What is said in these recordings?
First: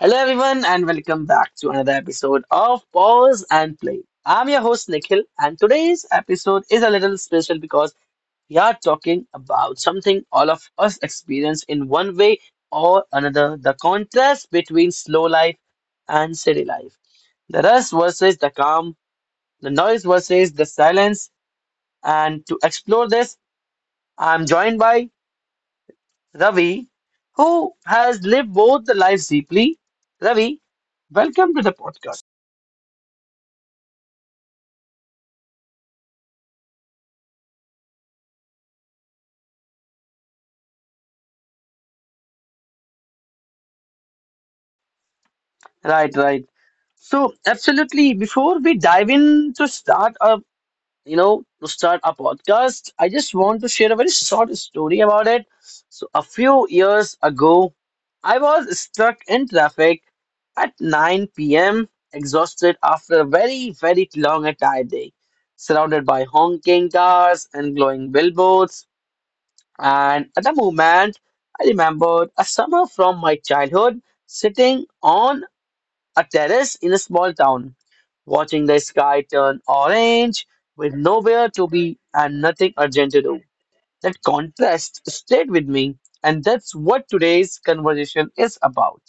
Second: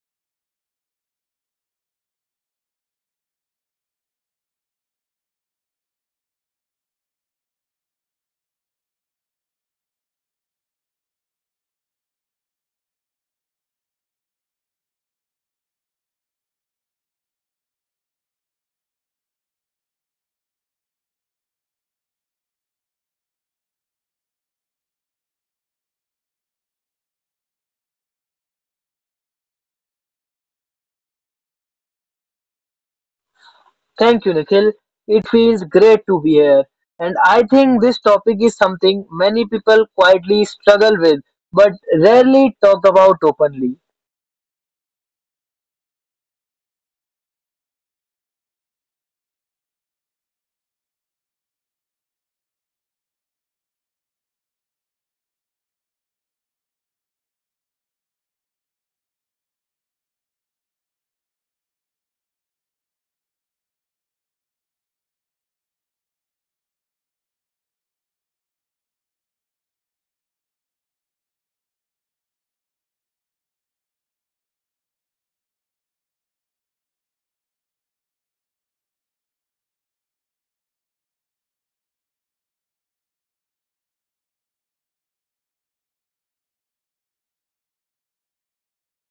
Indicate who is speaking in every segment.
Speaker 1: Hello, everyone, and welcome back to another episode of Pause and Play. I'm your host, Nikhil, and today's episode is a little special because we are talking about something all of us experience in one way or another, the contrast between slow life and city life, the rush versus the calm, the noise versus the silence. And to explore this, I'm joined by Ravi, who has lived both the lives deeply. Ravi, welcome to the podcast.
Speaker 2: Thank you, Nikhil. It feels great to be here. And I think this topic is something many people quietly struggle with but rarely talk about openly.
Speaker 1: Right, right. So, absolutely. Before we dive in to start up, to start our podcast, I just want to share a very short story about it. So, a few years ago, I was stuck in traffic at 9 p.m., exhausted after a very, very long and tired day, surrounded by honking cars and glowing billboards. And at the moment, I remembered a summer from my childhood sitting on a terrace in a small town, watching the sky turn orange with nowhere to be and nothing urgent to do. That contrast stayed with me, and that's what today's conversation is about.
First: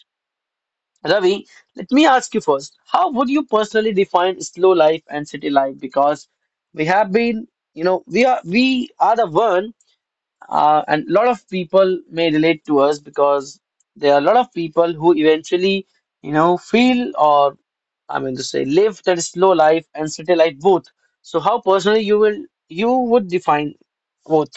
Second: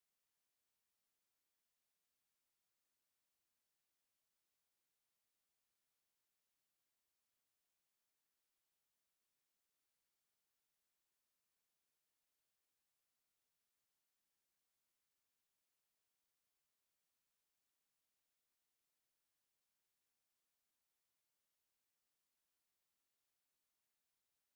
Speaker 1: Ravi, let me ask you first, how would you personally define slow life and city life? Because we have been, we are the one, and a lot of people may relate to us because there are a lot of people who eventually feel or, I mean to say, live that slow life and city life both. So how personally you would define both?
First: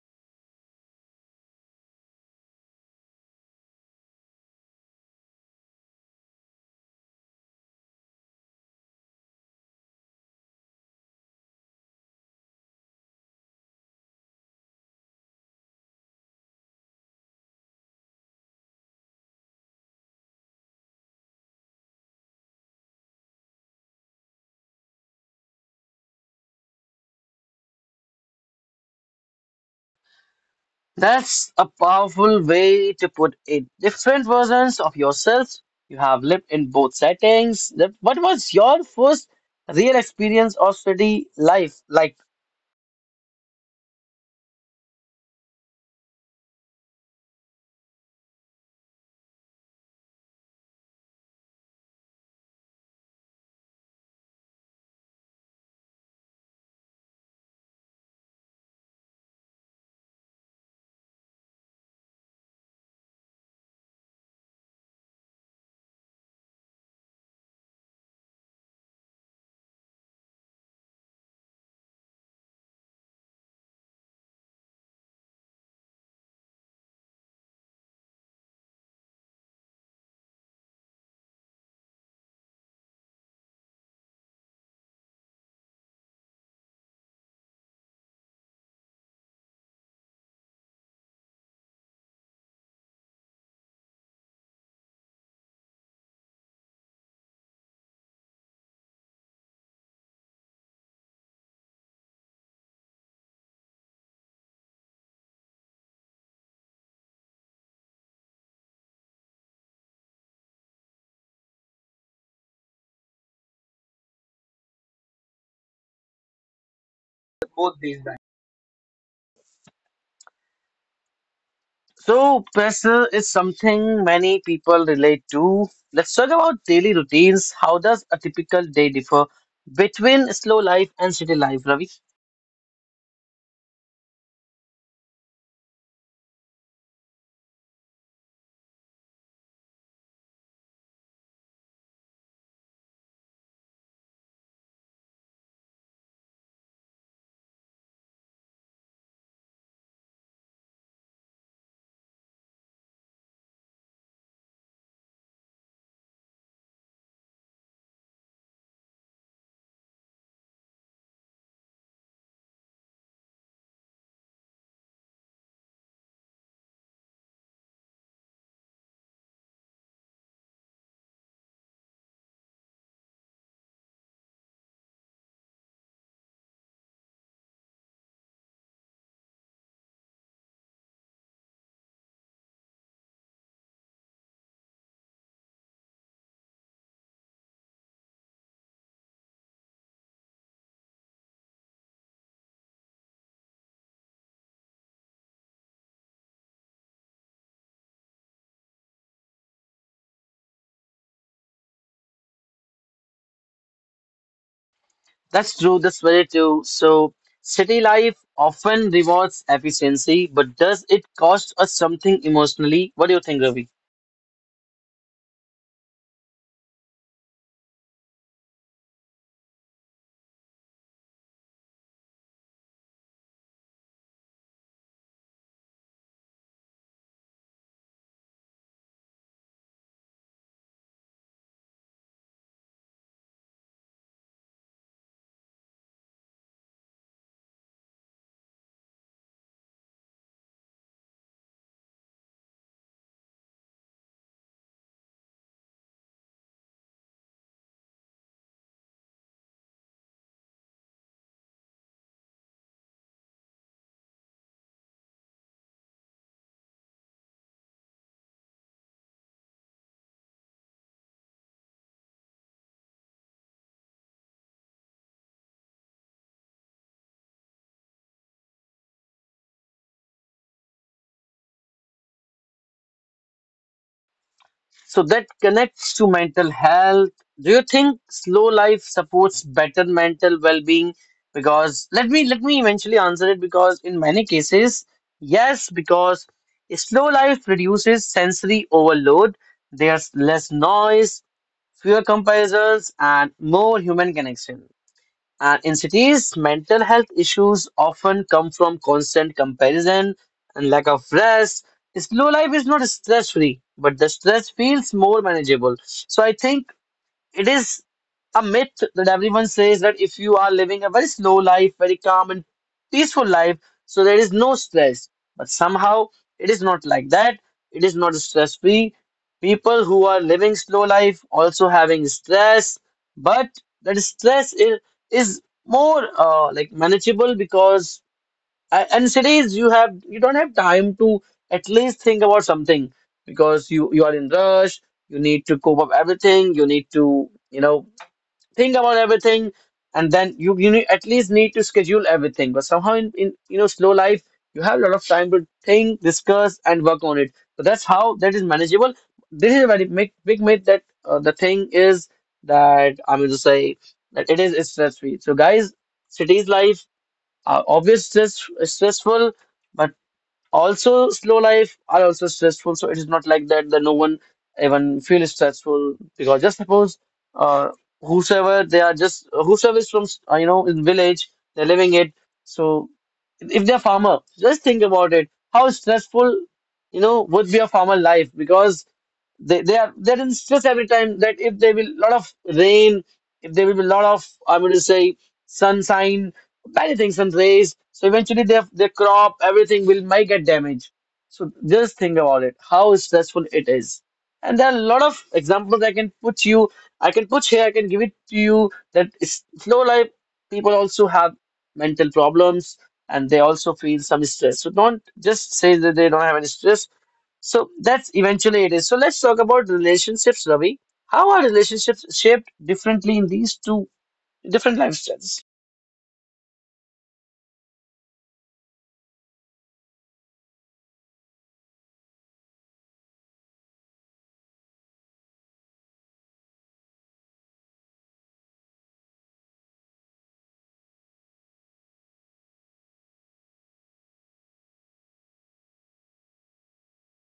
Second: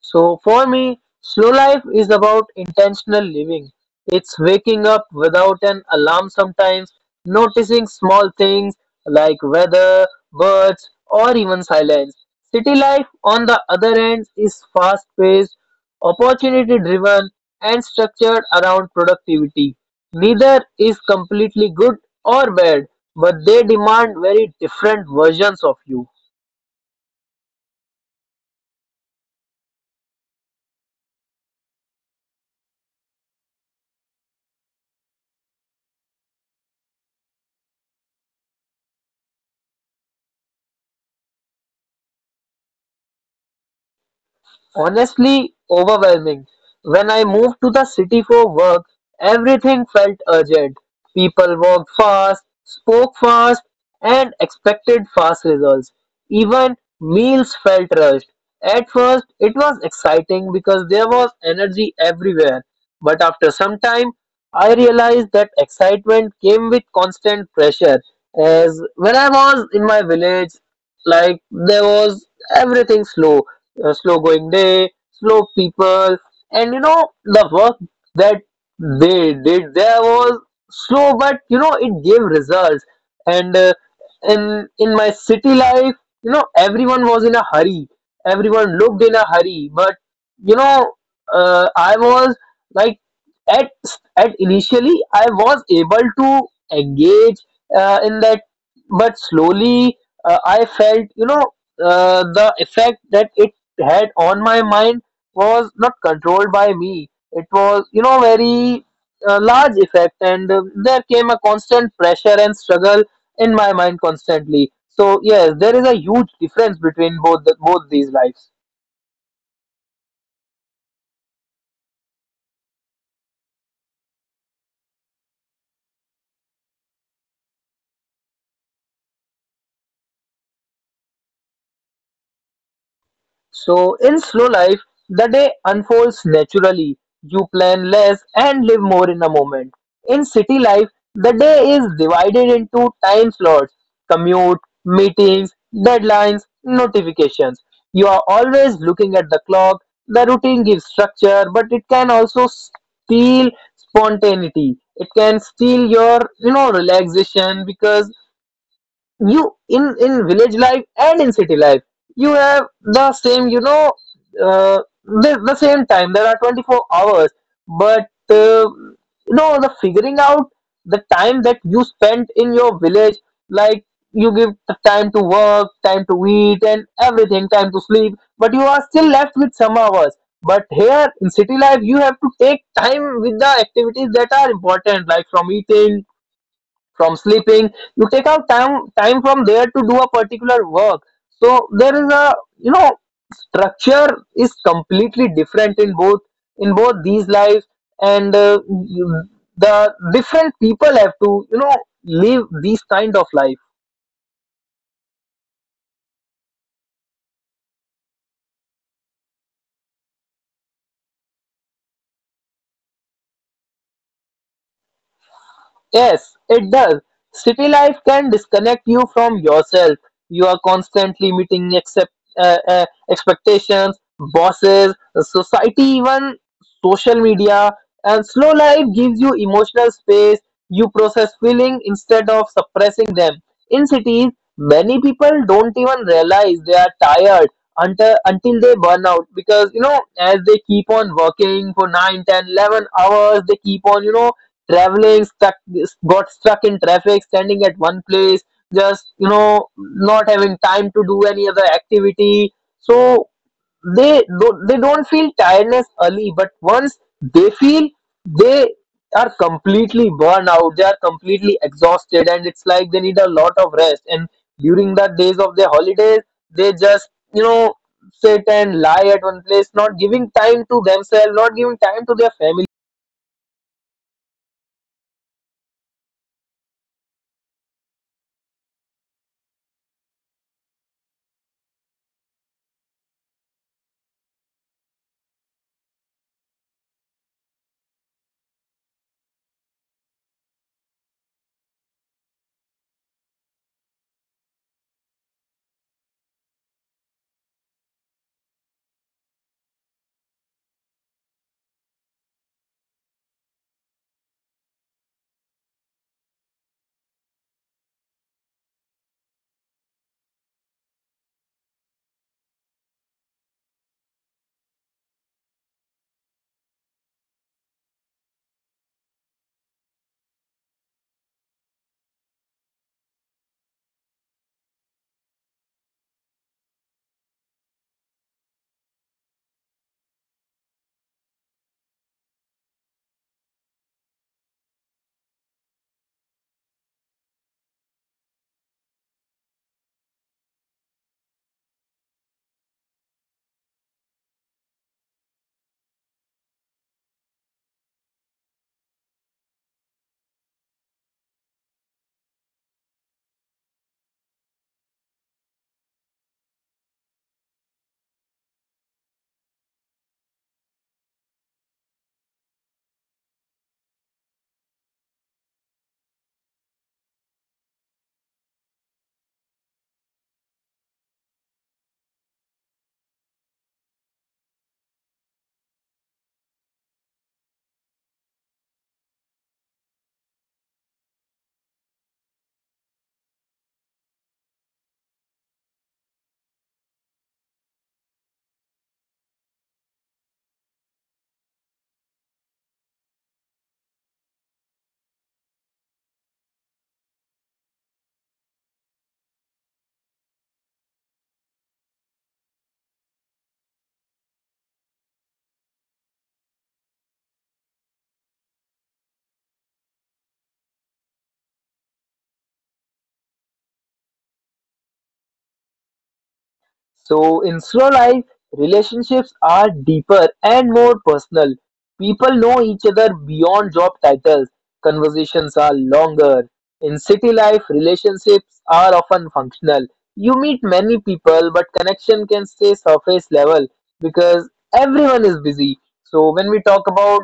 Speaker 2: So for me, slow life is about intentional living. It's waking up without an alarm sometimes, noticing small things like weather, birds, or even silence. City life, on the other hand, is fast paced, opportunity driven, and structured around productivity. Neither is completely good or bad, but they demand very different versions of you.
Speaker 1: That's a powerful way to put it. Different versions of yourselves. You have lived in both settings. What was your first real experience of city life like?
Speaker 2: Honestly, overwhelming. When I moved to the city for work, everything felt urgent. People walked fast, spoke fast, and expected fast results. Even meals felt rushed. At first, it was exciting because there was energy everywhere. But after some time, I realized that excitement came with constant pressure. As when I was in my village, like there was everything slow, a slow going day, slow people, and you know the work that they did there was slow, but you know it gave results. And in my city life, you know everyone was in a hurry, everyone looked in a hurry, but you know I was like at at initially I was able to engage in that, but slowly I felt you know the effect that it had on my mind was not controlled by me. It was, you know, very large effect, and there came a constant pressure and struggle in my mind constantly. So yes, there is a huge difference between
Speaker 1: Both
Speaker 2: both
Speaker 1: these
Speaker 2: these
Speaker 1: bands.
Speaker 2: lives.
Speaker 1: So pressure is something many people relate to. Let's talk about daily routines. How does a typical day differ between slow life and city life, Ravi?
Speaker 2: So, in slow life, the day unfolds naturally. You plan less and live more in a moment. In city life, the day is divided into time slots: commute, meetings, deadlines, notifications. You are always looking at the clock. The routine gives structure, but it can also steal spontaneity. It can steal your, you know, relaxation because you in village life and in city life you have the same, you know, uh, the same time, there are 24 hours, but you know, the figuring out the time that you spent in your village, like you give the time to work, time to eat and everything, time to sleep, but you are still left with some hours. But here in city life you have to take time with the activities that are important, like from eating, from sleeping, you take out time from there to do a particular work. So there is a, you know, structure is completely different in both, in both these lives, and the different people have to, you know, live these kind of life.
Speaker 1: That's true, that's very true. So, city life often rewards efficiency, but does it cost us something emotionally? What do you think, Ravi?
Speaker 2: Yes, it does. City life can disconnect you from yourself. You are constantly meeting expectations, bosses, society, even social media. And slow life gives you emotional space. You process feeling instead of suppressing them. In cities, many people don't even realize they are tired until they burn out, because you know, as they keep on working for 9, 10, 11 hours, they keep on, you know, traveling stuck, got stuck in traffic, standing at one place, just, you know, not having time to do any other activity. So they don't feel tiredness early, but once they feel, they are completely burned out, they are completely exhausted, and it's like they need a lot of rest. And during the days of their holidays they just, you know, sit and lie at one place, not giving time to themselves, not giving time to their family.
Speaker 1: So, that connects to mental health. Do you think slow life supports better mental well being? Because let me eventually answer it, because in many cases, yes, because slow life reduces sensory overload. There's less noise, fewer comparisons, and more human connection. And in cities, mental health issues often come from constant comparison and lack of rest. Slow life is not stress free, but the stress feels more manageable. So I think it is a myth that everyone says that if you are living a very slow life, very calm and peaceful life, so there is no stress. But somehow it is not like that. It is not stress free. People who are living slow life also having stress, but that stress is more, like, manageable. Because and cities, you don't have time to at least think about something, because you are in rush. You need to cope up everything. You need to you know think about everything, and then you need, at least need to schedule everything. But somehow in, slow life, you have a lot of time to think, discuss, and work on it. So that's how that is manageable. This is a very big, big myth that, the thing is, that I'm going to say that it is stress free. So guys, cities life, obvious stress, stressful, but also slow life are also stressful, so it is not like that, that no one even feel stressful. Because just suppose, uh, whosoever they are, just whosoever is from, in village, they're living it. So if they're farmer, just think about it, how stressful would be a farmer life. Because they're in stress every time, that if there will lot of rain, if there will be a lot of, I'm going to say, sunshine, many things, sun rays. So eventually their crop, everything will might get damaged. So just think about it, how stressful it is. And there are a lot of examples I can put you, I can put here, I can give it to you, slow life people also have mental problems and they also feel some stress. So don't just say that they don't have any stress, so that's eventually it is. So let's talk about relationships, Ravi. How are relationships shaped differently in these two different lifestyles?
Speaker 2: So in slow life, relationships are deeper and more personal. People know each other beyond job titles. Conversations are longer. In city life, relationships are often functional. You meet many people, but connection can stay surface level because everyone is busy. So when we talk about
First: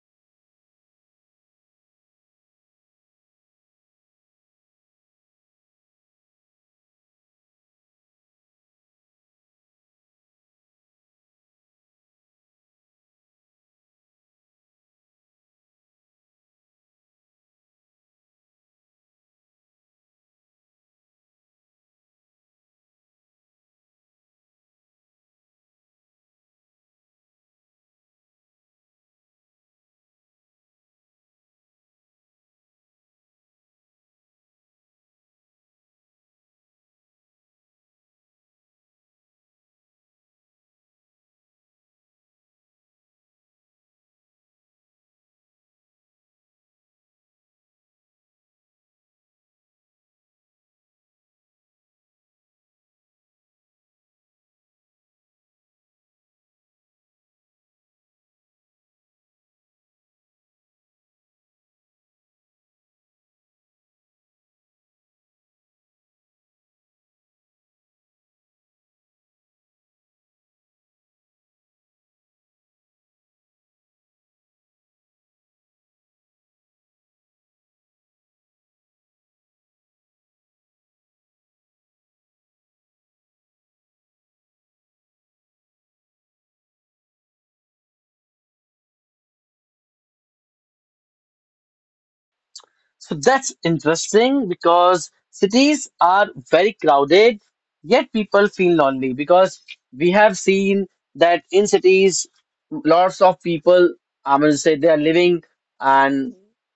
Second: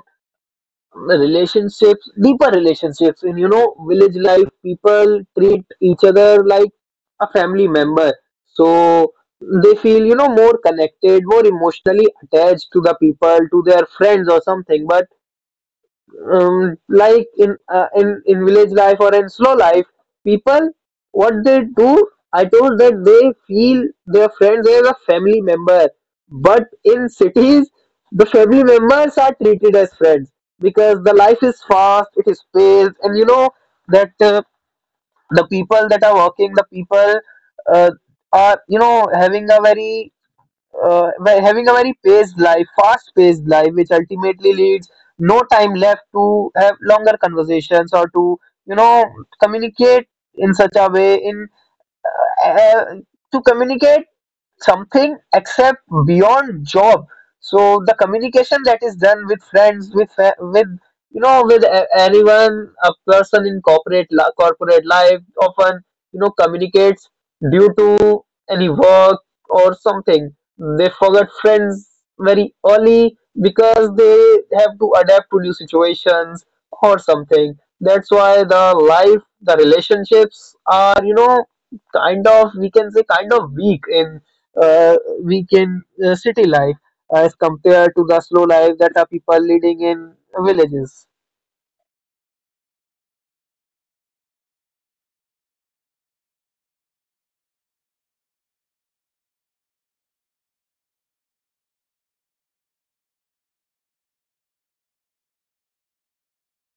Speaker 2: deeper relationships, in you know village life, people treat each other like a family member, so they feel, you know, more connected, more emotionally attached to the people, to their friends or something. But in village life or in slow life, people, what they do, I told that they feel their friends as a family member, but in cities the family members are treated as friends, because the life is fast, and you know that the people that are working, the people uh, are, you know, having a very by having a very paced life, fast paced life, which ultimately leads no time left to have longer conversations, or to, you know, communicate in such a way, in uh, to communicate something except beyond job. So the communication that is done with friends, with, you know, with anyone, a person in corporate life, often, you know, communicates due to any work or something, they forget friends very early because they have to adapt to new situations or something. That's why the life the relationships are, you know, kind of, we can say, kind of weak in uh, we can city life as compared to the slow life that are people leading in villages,
Speaker 1: So that's interesting, because cities are very crowded, yet people feel lonely. Because we have seen that in cities, lots of people, I'm going to say, they are living, and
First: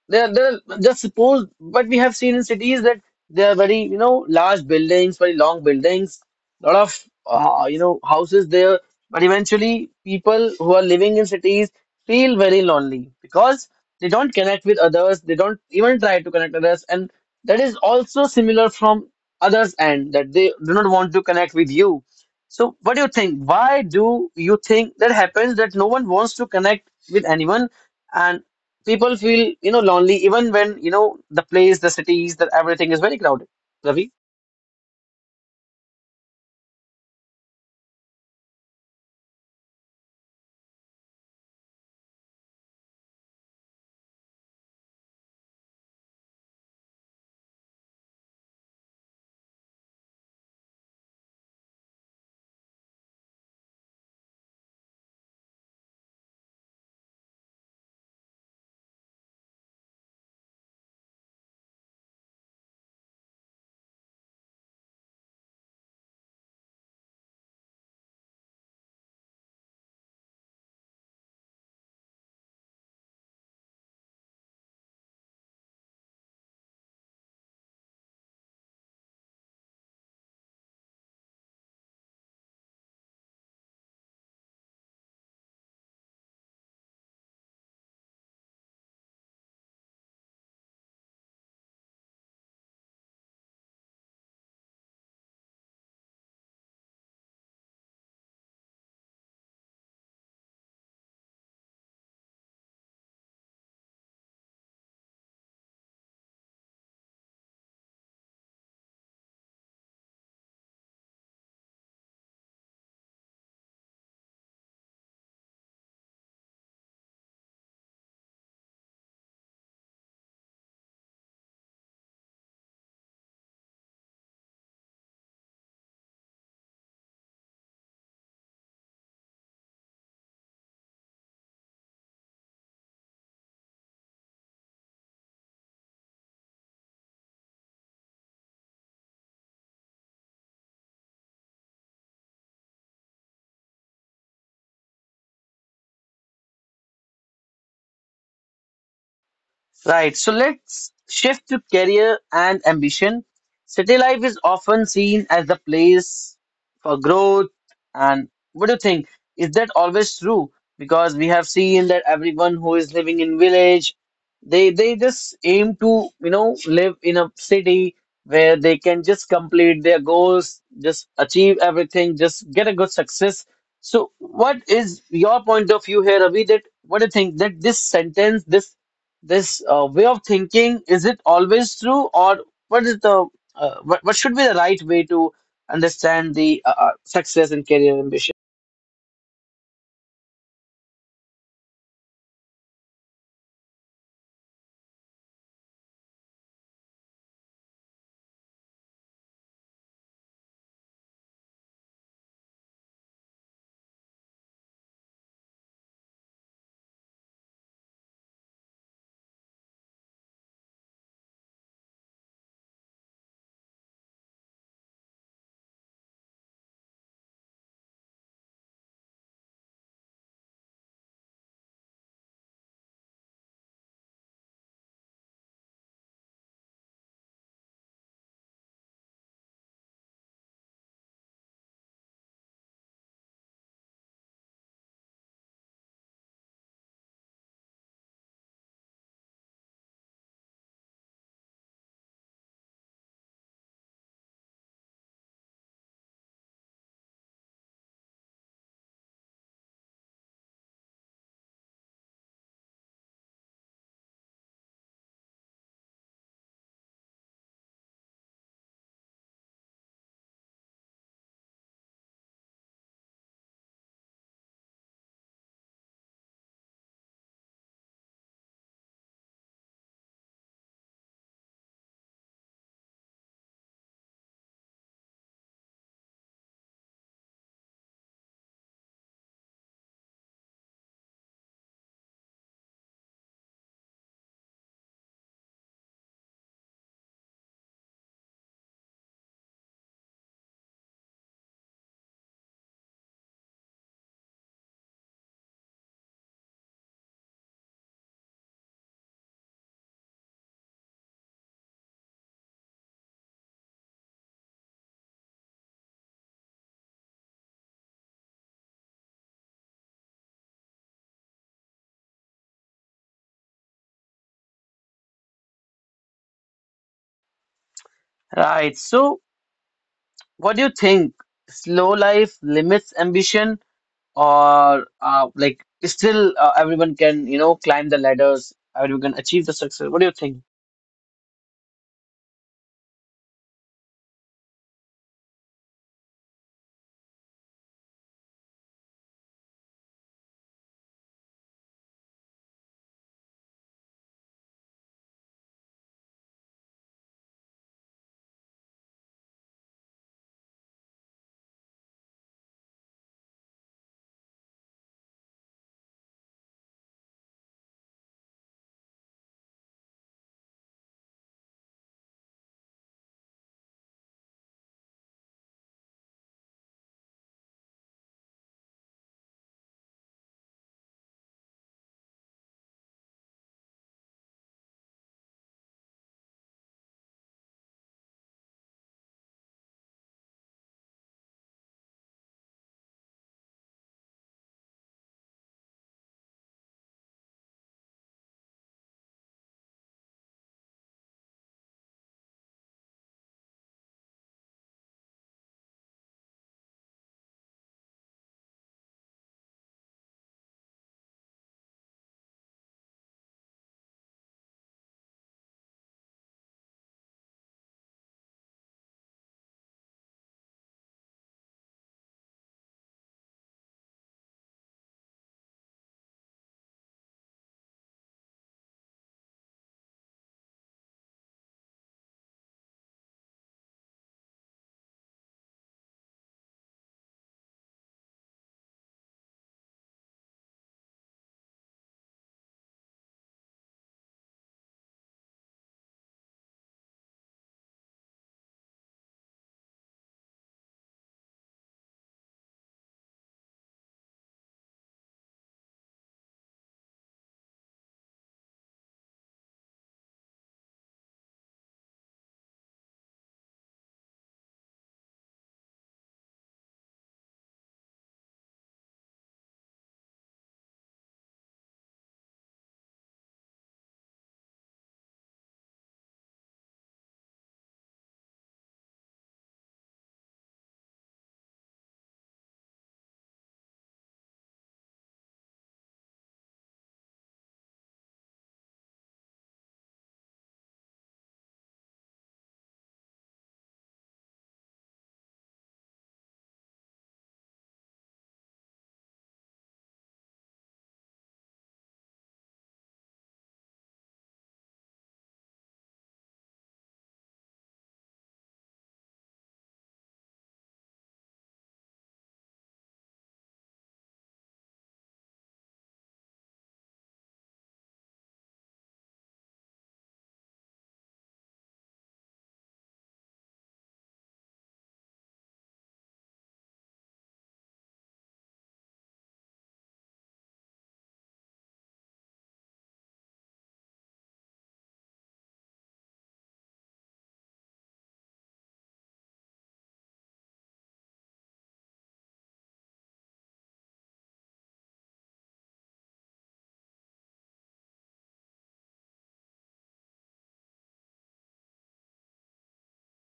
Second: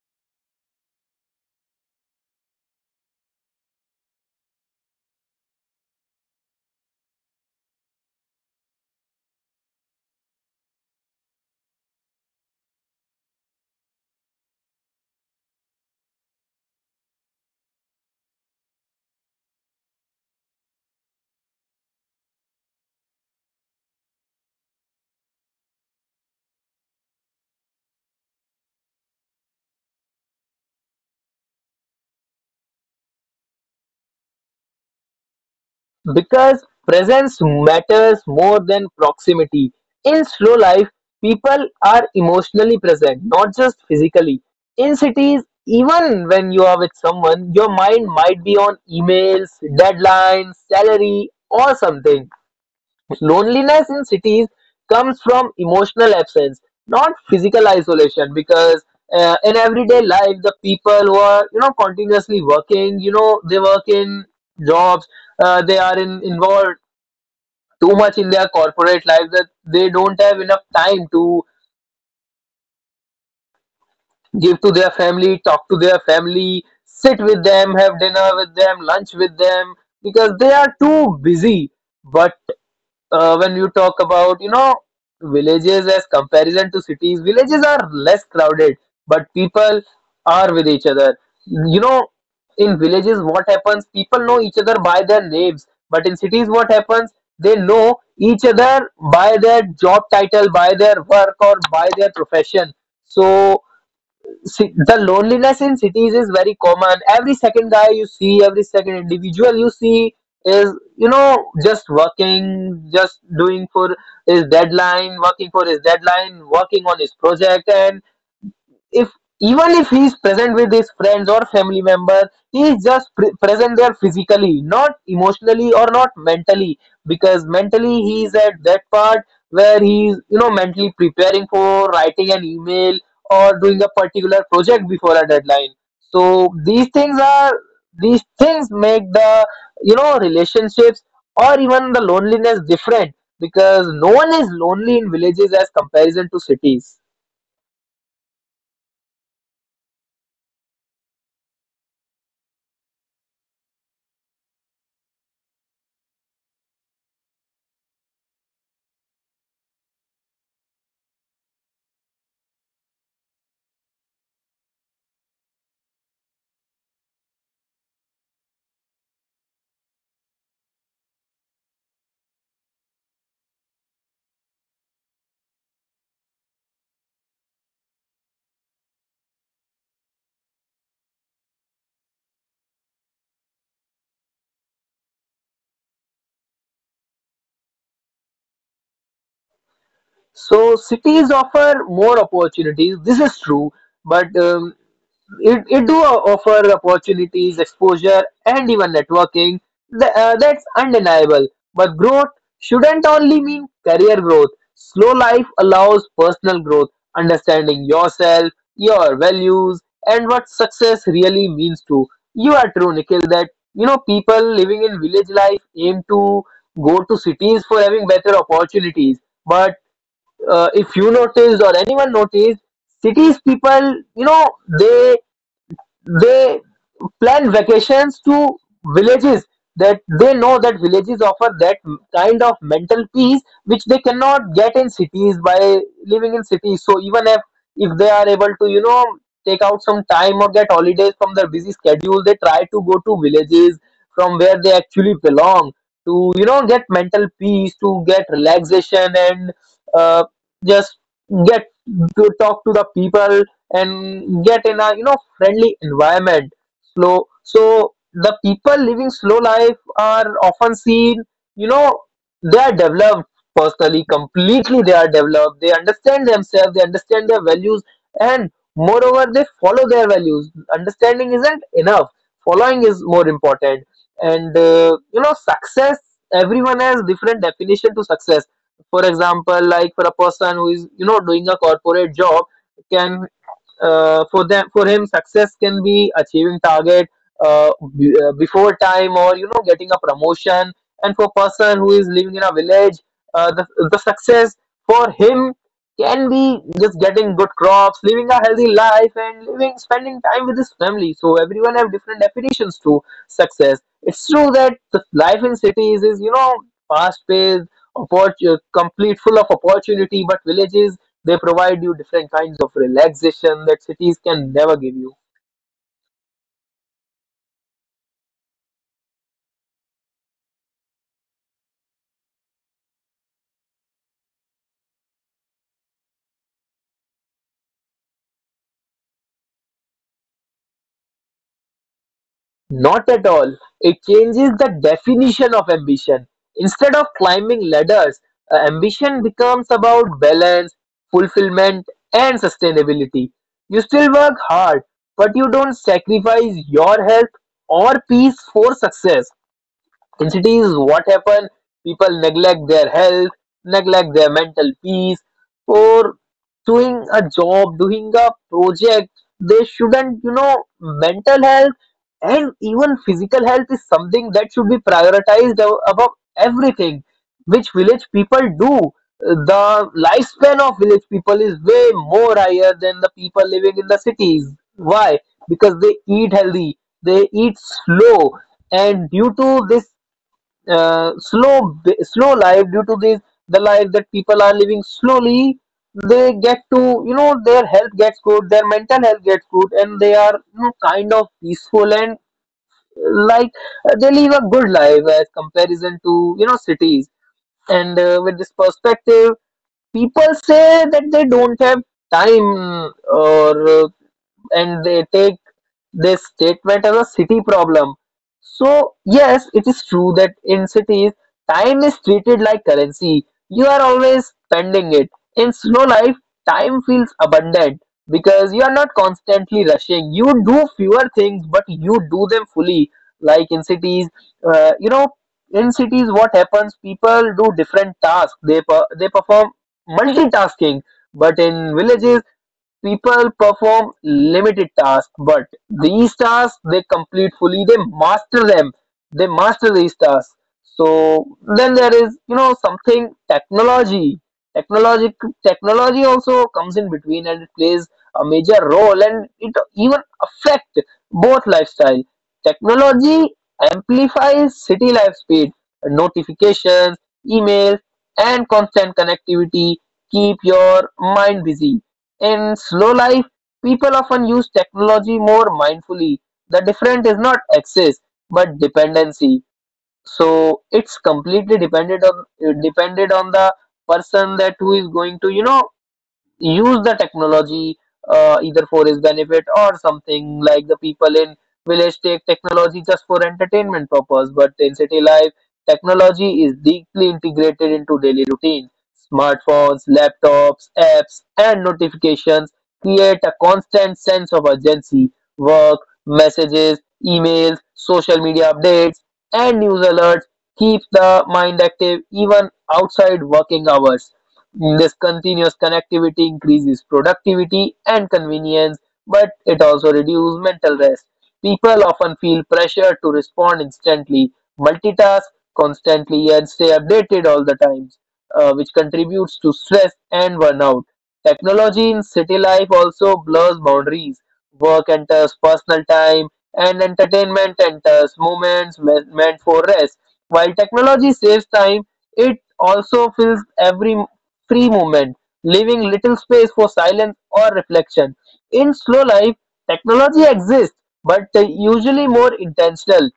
Speaker 1: they're just suppose, but we have seen in cities that they are very, you know, large buildings, very long buildings, lot of houses there. But eventually people who are living in cities feel very lonely, because they don't connect with others, they don't even try to connect with others, and that is also similar from others end, that they do not want to connect with you. So what do you think, why do you think that happens, that no one wants to connect with anyone, and people feel lonely even when the place, the cities, that everything is very crowded, Ravi?
Speaker 2: because presence matters more than proximity. In slow life, people are emotionally present, not just physically. In cities, even when you are with someone, your mind might be on emails, deadlines, salary or something. Loneliness in cities comes from emotional absence, not physical isolation, because in everyday life the people who are, you know, continuously working, you know, they work in jobs, they are involved too much in their corporate life, that they don't have enough time to give to their family, talk to their family, sit with them, have dinner with them, lunch with them, because they are too busy. But when you talk about, you know, villages as comparison to cities, villages are less crowded, but people are with each other, you know. In villages, what happens, people know each other by their names, but in cities what happens, they know each other by their job title, by their work, or by their profession. So see, the loneliness in cities is very common. Every second guy you see, every second individual you see is, you know, just working, just doing for his deadline, working for his deadline, working on his project. And if, even if he is present with his friends or family members, he is just present there physically, not emotionally or not mentally, because mentally he is at that part where he is, you know, mentally preparing for writing an email, or doing a particular project before a deadline. So these things are, these things make the, you know, relationships or even the loneliness different, because no one is lonely in villages as comparison to cities.
Speaker 1: Right. So let's shift to career and ambition. City life is often seen as the place for growth. And what do you think? Is that always true? Because we have seen that everyone who is living in village, they just aim to, you know, live in a city where they can just complete their goals, just achieve everything, just get a good success. So, what is your point of view here, Avi? That what do you think, that this sentence, this way of thinking, is it always true, or what is the what should be the right way to understand the, success and career ambition?
Speaker 2: So cities offer more opportunities. This is true, but it do offer opportunities, exposure, and even networking. That's undeniable. But growth shouldn't only mean career growth. Slow life allows personal growth, understanding yourself, your values, and what success really means to you. Are true, Nikhil, that you know people living in village life aim to go to cities for having better opportunities, but if you noticed, or anyone noticed, cities people, you know, they they plan vacations to villages, that they know that villages offer that kind of mental peace which they cannot get in cities by living in cities. So even if they are able to, you know, take out some time or get holidays from their busy schedule, they try to go to villages from where they actually belong, to you know, get mental peace, to get relaxation, and uh, just get to talk to the people, and get in a, you know, friendly environment. Slow So the people living slow life are often seen, you know, they are developed personally completely, they are developed, they understand themselves, they understand their values, and moreover they follow their values. Understanding isn't enough, following is more important. And you know, success, everyone has different definition to success. For example, like for a person who is, you know, doing a corporate job, can for them for him, success can be achieving target uh, before time, or you know, getting a promotion. And for person who is living in a village, uh, the, the success for him can be just getting good crops, living a healthy life, and living spending time with his family. So everyone have different definitions to success. It's true that the life in cities is, you know, fast paced, complete full of opportunity, but villages, they provide you different kinds of relaxation that cities can never give you.
Speaker 1: Right. So, what do you think? Slow life limits ambition, or, like still, everyone can climb the ladders, everyone can achieve the success. What do you think?
Speaker 2: Not at all. It changes the definition of ambition. Instead of climbing ladders, ambition becomes about balance, fulfillment, and sustainability. You still work hard, but you don't sacrifice your health or peace for success. In cities, what happen? People neglect their health, neglect their mental peace for doing a job, doing a project. They shouldn't. Mental health and even physical health is something that should be prioritized above everything, which village people do. The lifespan of village people is way more higher than the people living in the cities. Why? Because they eat healthy, they eat slow, and due to this slow life, due to this the life that people are living slowly, they get to, their health gets good, their mental health gets good, and they are, kind of peaceful, and uh, like they live a good life as comparison to, cities. And with this perspective, people say that they don't have time, or and they take this statement as a city problem. So, yes, it is true that in cities, time is treated like currency. You are always spending it. In slow life, time feels abundant because you are not constantly rushing. You do fewer things, but you do them fully. Like in cities, uh, you know, in cities, what happens? People do different tasks. They perform multitasking. But in villages, people perform limited tasks, but these tasks they complete fully, they master them, they master these tasks. So then there is, you know, something technology. Technology technology also comes in between and it plays a major role and it even affect both lifestyle. Technology amplifies city life speed, notifications, emails, and constant connectivity keep your mind busy. In slow life, people often use technology more mindfully. The difference is not excess, but dependency. So it's completely dependent on, depended on the person that who is going to, you know, use the technology, either for his benefit or something. Like the people in village take technology just for entertainment purpose, but in city life technology is deeply integrated into daily routine. Smartphones, laptops, apps, and notifications create a constant sense of urgency. Work, messages, emails, social media updates, and news alerts keep the mind active even outside working hours. This continuous connectivity increases productivity and convenience, but it also reduces mental rest. People often feel pressure to respond instantly, multitask constantly, and stay updated all the time, which contributes to stress and burnout. Technology in city life also blurs boundaries. Work enters personal time, and entertainment enters moments meant for rest. While technology saves time, it also fills every free movement, leaving little space for silence or reflection. In slow life, technology exists, but usually more intentional.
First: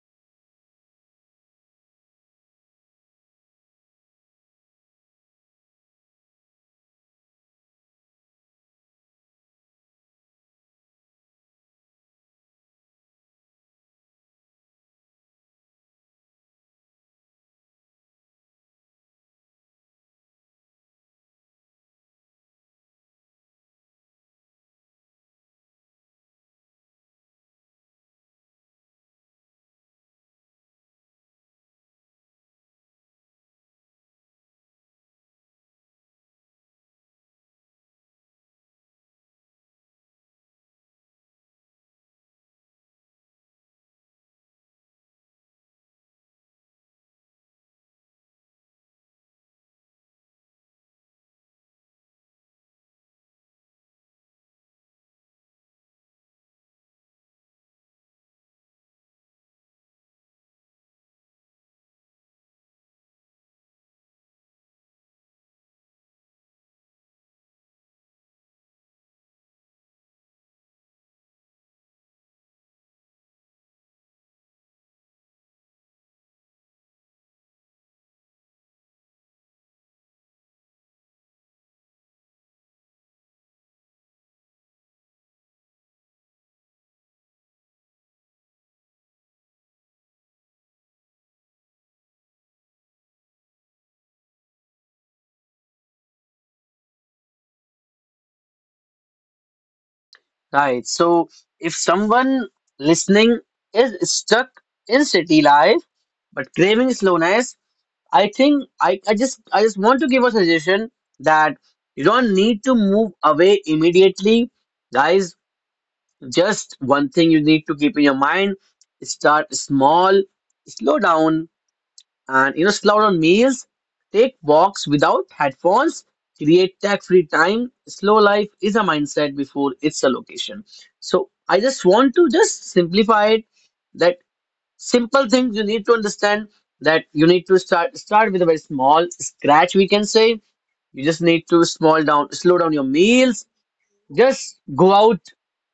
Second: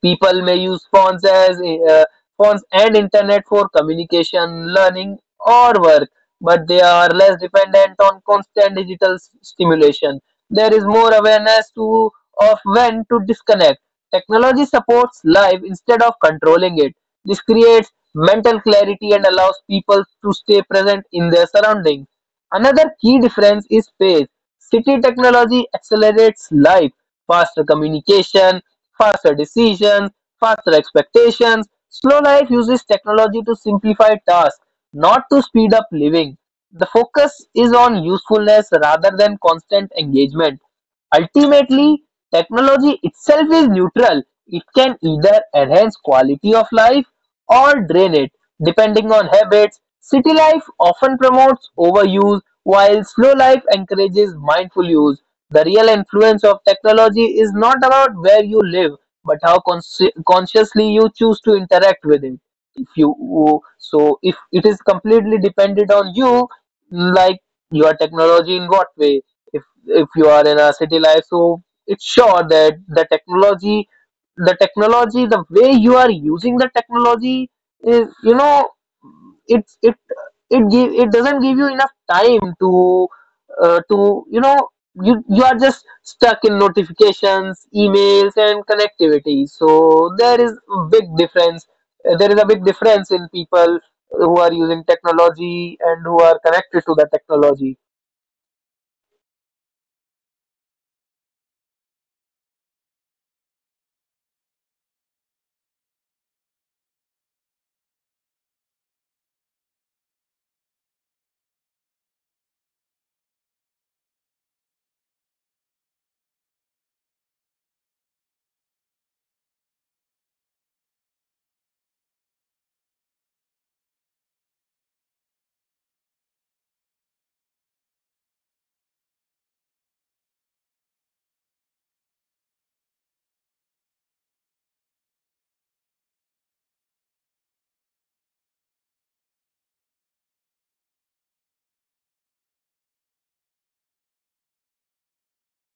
Speaker 2: People may use phones as uh, phones and internet for communication, learning, or work, but they are less dependent on constant digital stimulation. There is more awareness to, of when to disconnect. Technology supports life instead of controlling it. This creates mental clarity and allows people to stay present in their surroundings. Another key difference is space. City technology accelerates life. Faster communication, faster decisions, faster expectations. Slow life uses technology to simplify tasks, not to speed up living. The focus is on usefulness rather than constant engagement. Ultimately, technology itself is neutral; it can either enhance quality of life or drain it, depending on habits. City life often promotes overuse, while slow life encourages mindful use. The real influence of technology is not about where you live, but how consciously you choose to interact with it. If you so, if it is completely dependent on you, like your technology in what way? If you are in a city life, so it's sure that the technology, the way you are using the technology is, you know, it's it it doesn't give you enough time to, to, you know, you are just stuck in notifications, emails, and connectivity, so there is a big difference. There is a big difference in people who are using technology and who are connected to the technology.
Speaker 1: Right. So, if someone listening is stuck in city life but craving slowness, I think, I just want to give a suggestion, that you don't need to move away immediately. Guys, just one thing you need to keep in your mind, start small, slow down, and, slow down meals, take walks without headphones, create tax-free time. Slow life is a mindset before it's a location. So I just want to just simplify it, that simple things you need to understand, that you need to start with a very small scratch, we can say. You just need to small down slow down your meals, just go out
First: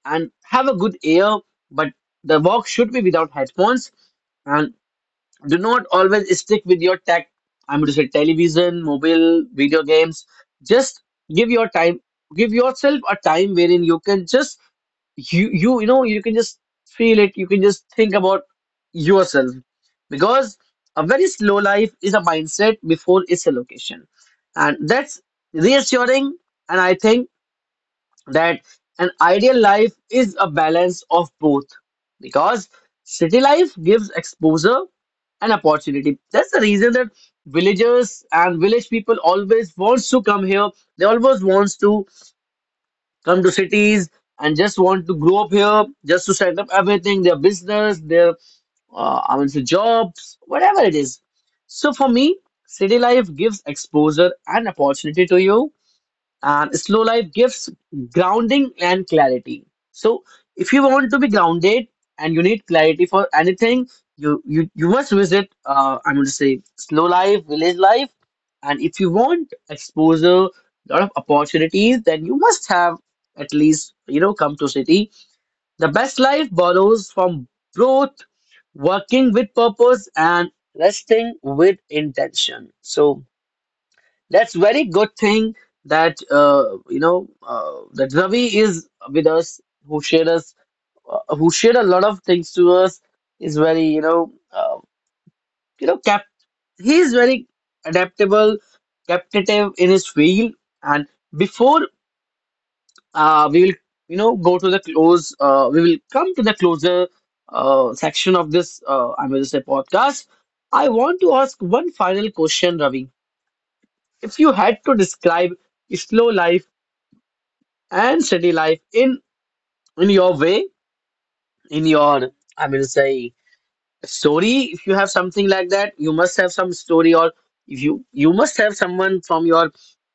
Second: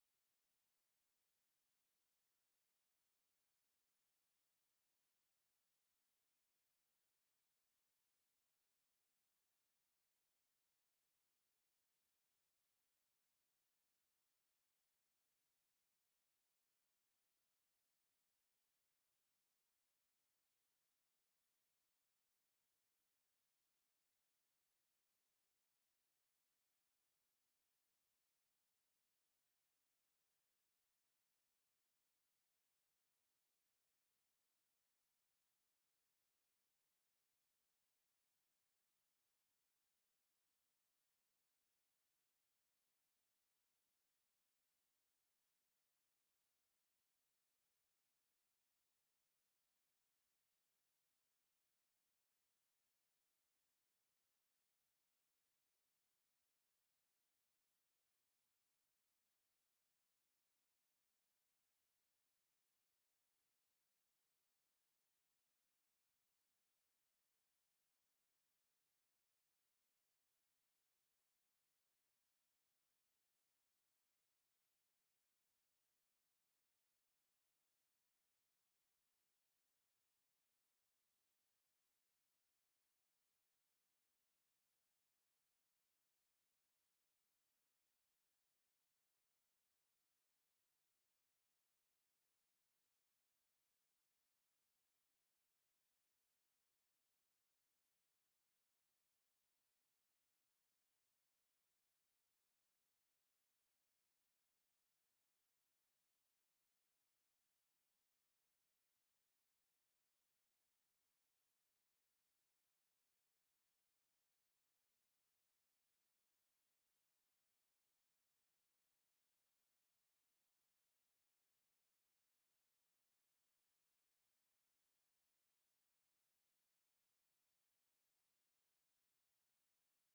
Speaker 1: and have a good air, but the walk should be without headphones, and do not always stick with your tech, I'm going to say television, mobile, video games. Just give your time, give yourself a time wherein you can just, you can just feel it, you can just think about yourself. Because a very slow life is a mindset before its a location, and that's reassuring. And I think that an ideal life is a balance of both, because city life gives exposure and opportunity. That's the reason that villagers and village people always wants to come here, they always wants to come to cities and just want to grow up here, just to set up everything, their business, their, I mean say, jobs, whatever it is. So for me, city life gives exposure and opportunity to you, and slow life gives grounding and clarity. So if you want to be grounded and you need clarity for anything, you must visit, I'm going to say, slow life, village life. And if you want exposure, lot of opportunities, then you must have, at least, come to city. The best life borrows from both, working with purpose and resting with intention. So that's very good thing that, that Ravi is with us, who shared a lot of things to us. Is very, cap. He is very adaptable, captative in his field. And before, we will, go to the close, we will come to the closer, section of this. I will say podcast. I want to ask one final question, Ravi. If you had to describe slow life and city life in, your way, in your, I will say, story. If you have something like that, you must have some story. Or if you must have someone from your,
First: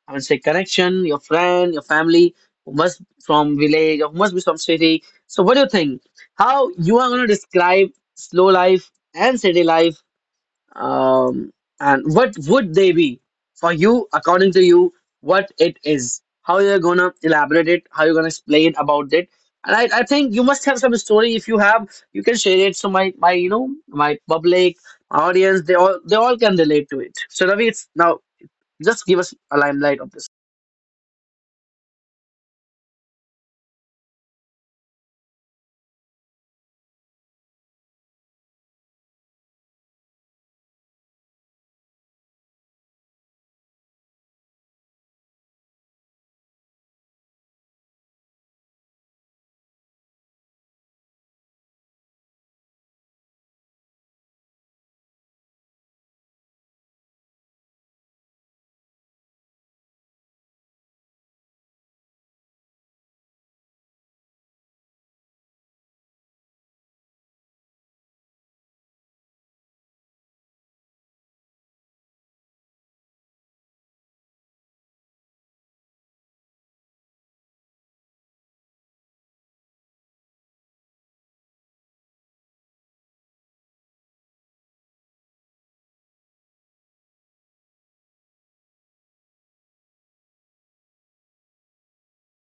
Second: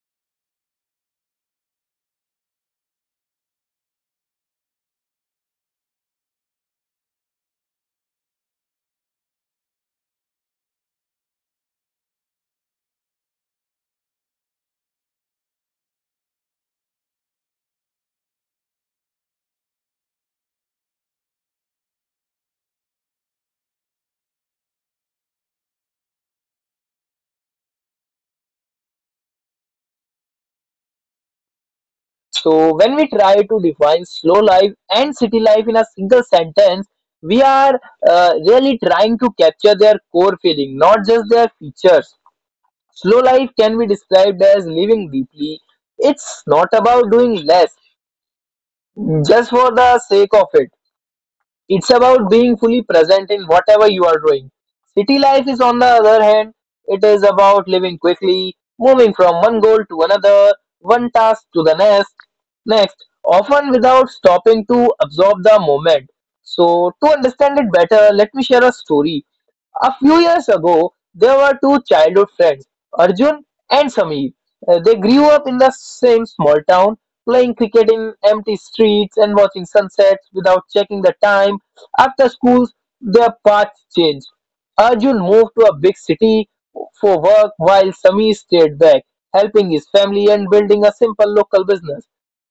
Speaker 1: I will say, connection, your friend, your family, who must from village or must be from city. So what do you think, how you are going to describe slow life and city life, um, and what would they be for you? According to you, what it is, how you're gonna elaborate it, how you're gonna explain about it? And I think you must have some story. If you have, you can share it, so my you know my public audience, they all can relate to it. So Ravi, it's now, just give us a limelight of this.
Speaker 2: So when we try to define slow life and city life in a single sentence, we are really trying to capture their core feeling, not just their features. Slow life can be described as living deeply. It's not about doing less just for the sake of it, it's about being fully present in whatever you are doing. City life is, on the other hand, it is about living quickly, moving from one goal to another, one task to the next, next, often without stopping to absorb the moment. So to understand it better, let me share a story. A few years ago, there were two childhood friends, Arjun and Sameer. They grew up in the same small town, playing cricket in empty streets and watching sunsets without checking the time. After school, their paths changed. Arjun moved to a big city for work, while Sameer stayed back, helping his family and building a simple local business.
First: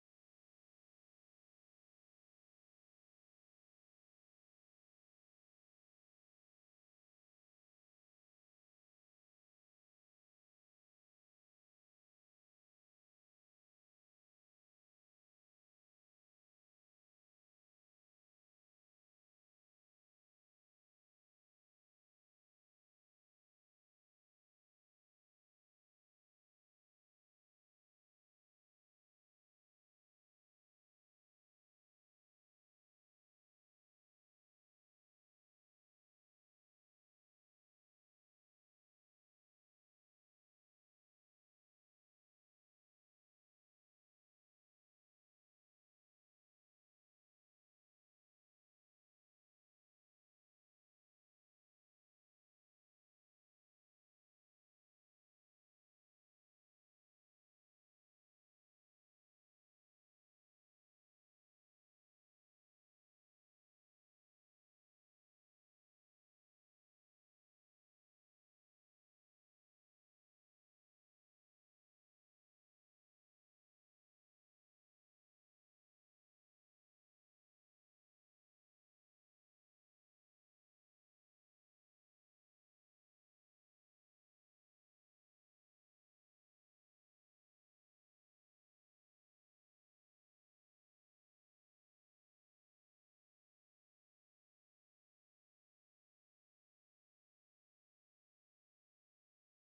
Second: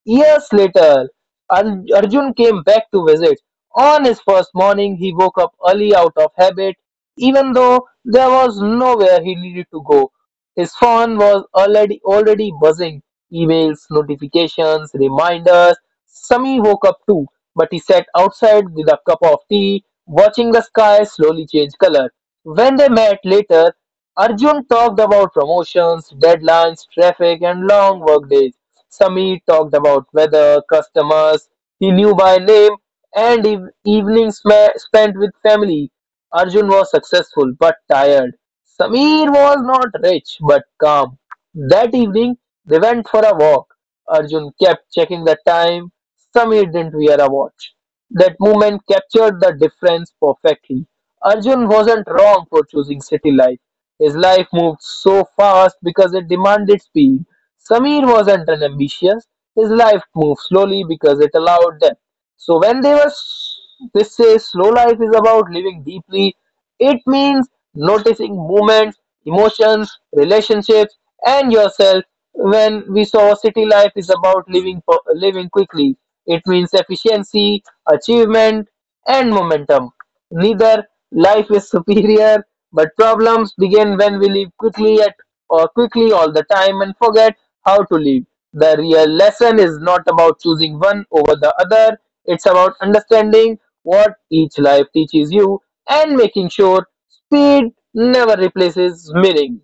Speaker 2: Years later, Arjun came back to visit. On his first morning, he woke up early out of habit, even though there was nowhere he needed to go, his phone was already buzzing. Emails, notifications, reminders. Sami woke up too, but he sat outside with a cup of tea, watching the sky slowly change color. When they met later, Arjun talked about promotions, deadlines, traffic, and long work days. Sami talked about weather, customers he knew by name, and evenings spent with family. Arjun was successful but tired. Sameer was not rich but calm. That evening, they went for a walk. Arjun kept checking the time. Sameer didn't wear a watch. That movement captured the difference perfectly. Arjun wasn't wrong for choosing city life. His life moved so fast because it demanded speed. Samir wasn't unambitious. His life moved slowly because it allowed depth. So when they were s- they say slow life is about living deeply, it means noticing movements, emotions, relationships, and yourself. When we saw city life is about living living quickly, it means efficiency, achievement, and momentum. Neither life is superior, but problems begin when we live quickly at, or quickly all the time, and forget how to live. The real lesson is not about choosing one over the other, it's about understanding what each life teaches you and making sure speed never replaces meaning.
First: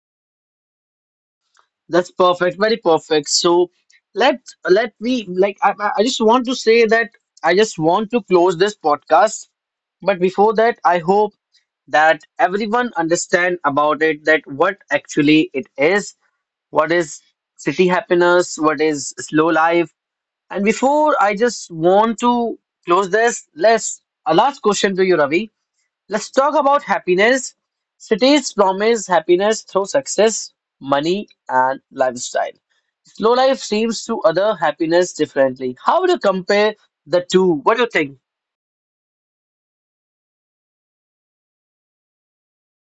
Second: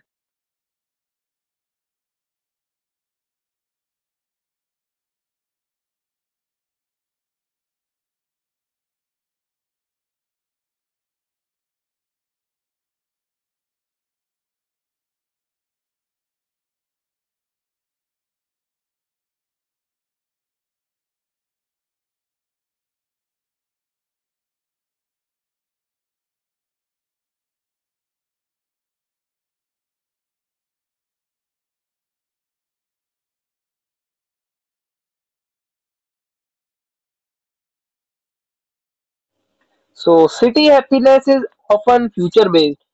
Speaker 1: That's perfect, very perfect. So let let me, like, I just want to say that I just want to close this podcast. But before that, I hope that everyone understand about it, that what actually it is, what is city happiness, what is slow life. And before I just want to close this, let's a last question to you, Ravi. Let's talk about happiness. Cities promise happiness through success, money, and lifestyle. Slow life seems to other happiness differently. How would you compare the two? What do you think?
Speaker 2: So city happiness is often future based.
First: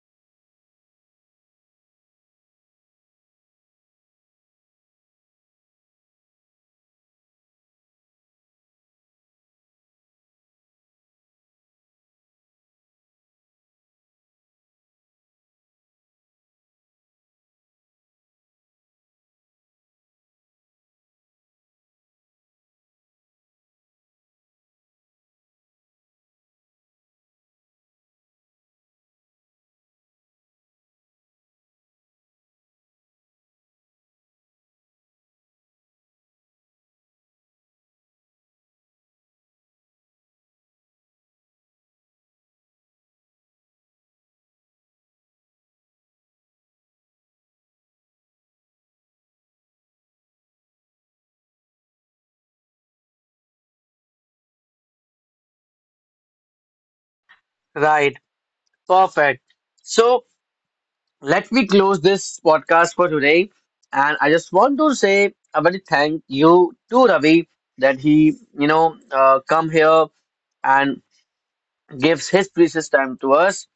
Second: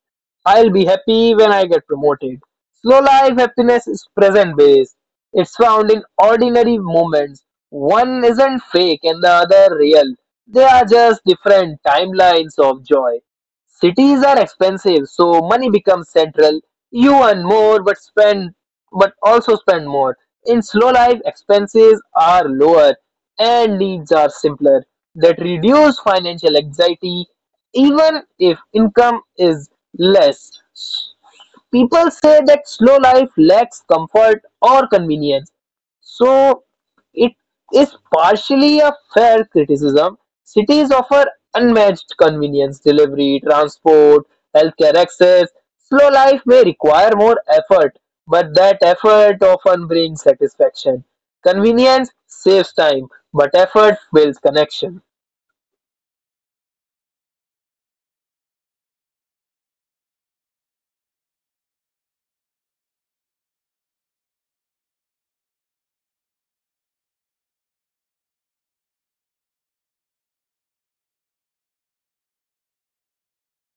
Speaker 2: I'll be happy when I get promoted. Slow life happiness is present based. It's found in ordinary moments. One isn't fake and the other real. They are just different timelines of joy. Cities are expensive, so money becomes central. You earn more, but spend, but also spend more. In slow life, expenses are lower and needs are simpler. That reduce financial anxiety, even if income is less. People say that slow life lacks comfort or convenience. So it is partially a fair criticism. Cities offer unmatched convenience, delivery, transport, healthcare access. Slow life may require more effort, but that effort often brings satisfaction. Convenience saves time, but effort builds connection.
Speaker 1: Right, perfect. So let me close this podcast for today. And I just want to say a very thank you to Ravi, that he, come here and gives his precious time to us.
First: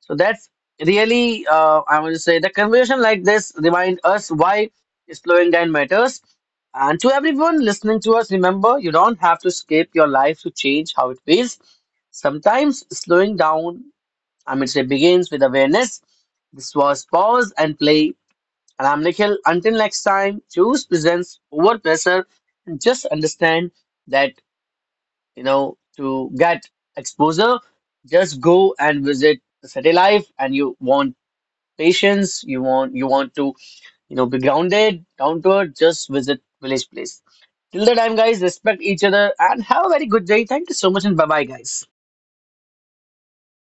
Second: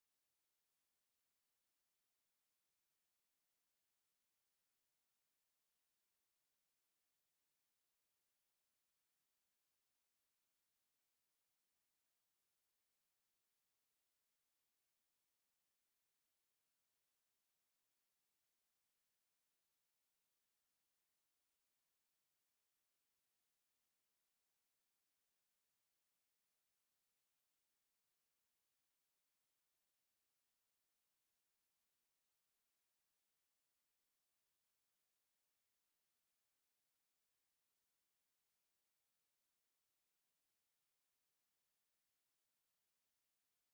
Speaker 1: So that's really, I want to say, the conversation like this remind us why slowing down matters. And to everyone listening to us, remember, you don't have to escape your life to change how it feels. Sometimes slowing down, I mean, say, begins with awareness. This was Pause and Play. And I'm Nikhil. Until next time, choose presents over pressure, and just understand that, to get exposure, just go and visit the city life. And you won't patience, you want to, be grounded, down to earth, just visit Village Place. Till the time, guys, respect each other and have a very good day. Thank you so much and bye bye, guys.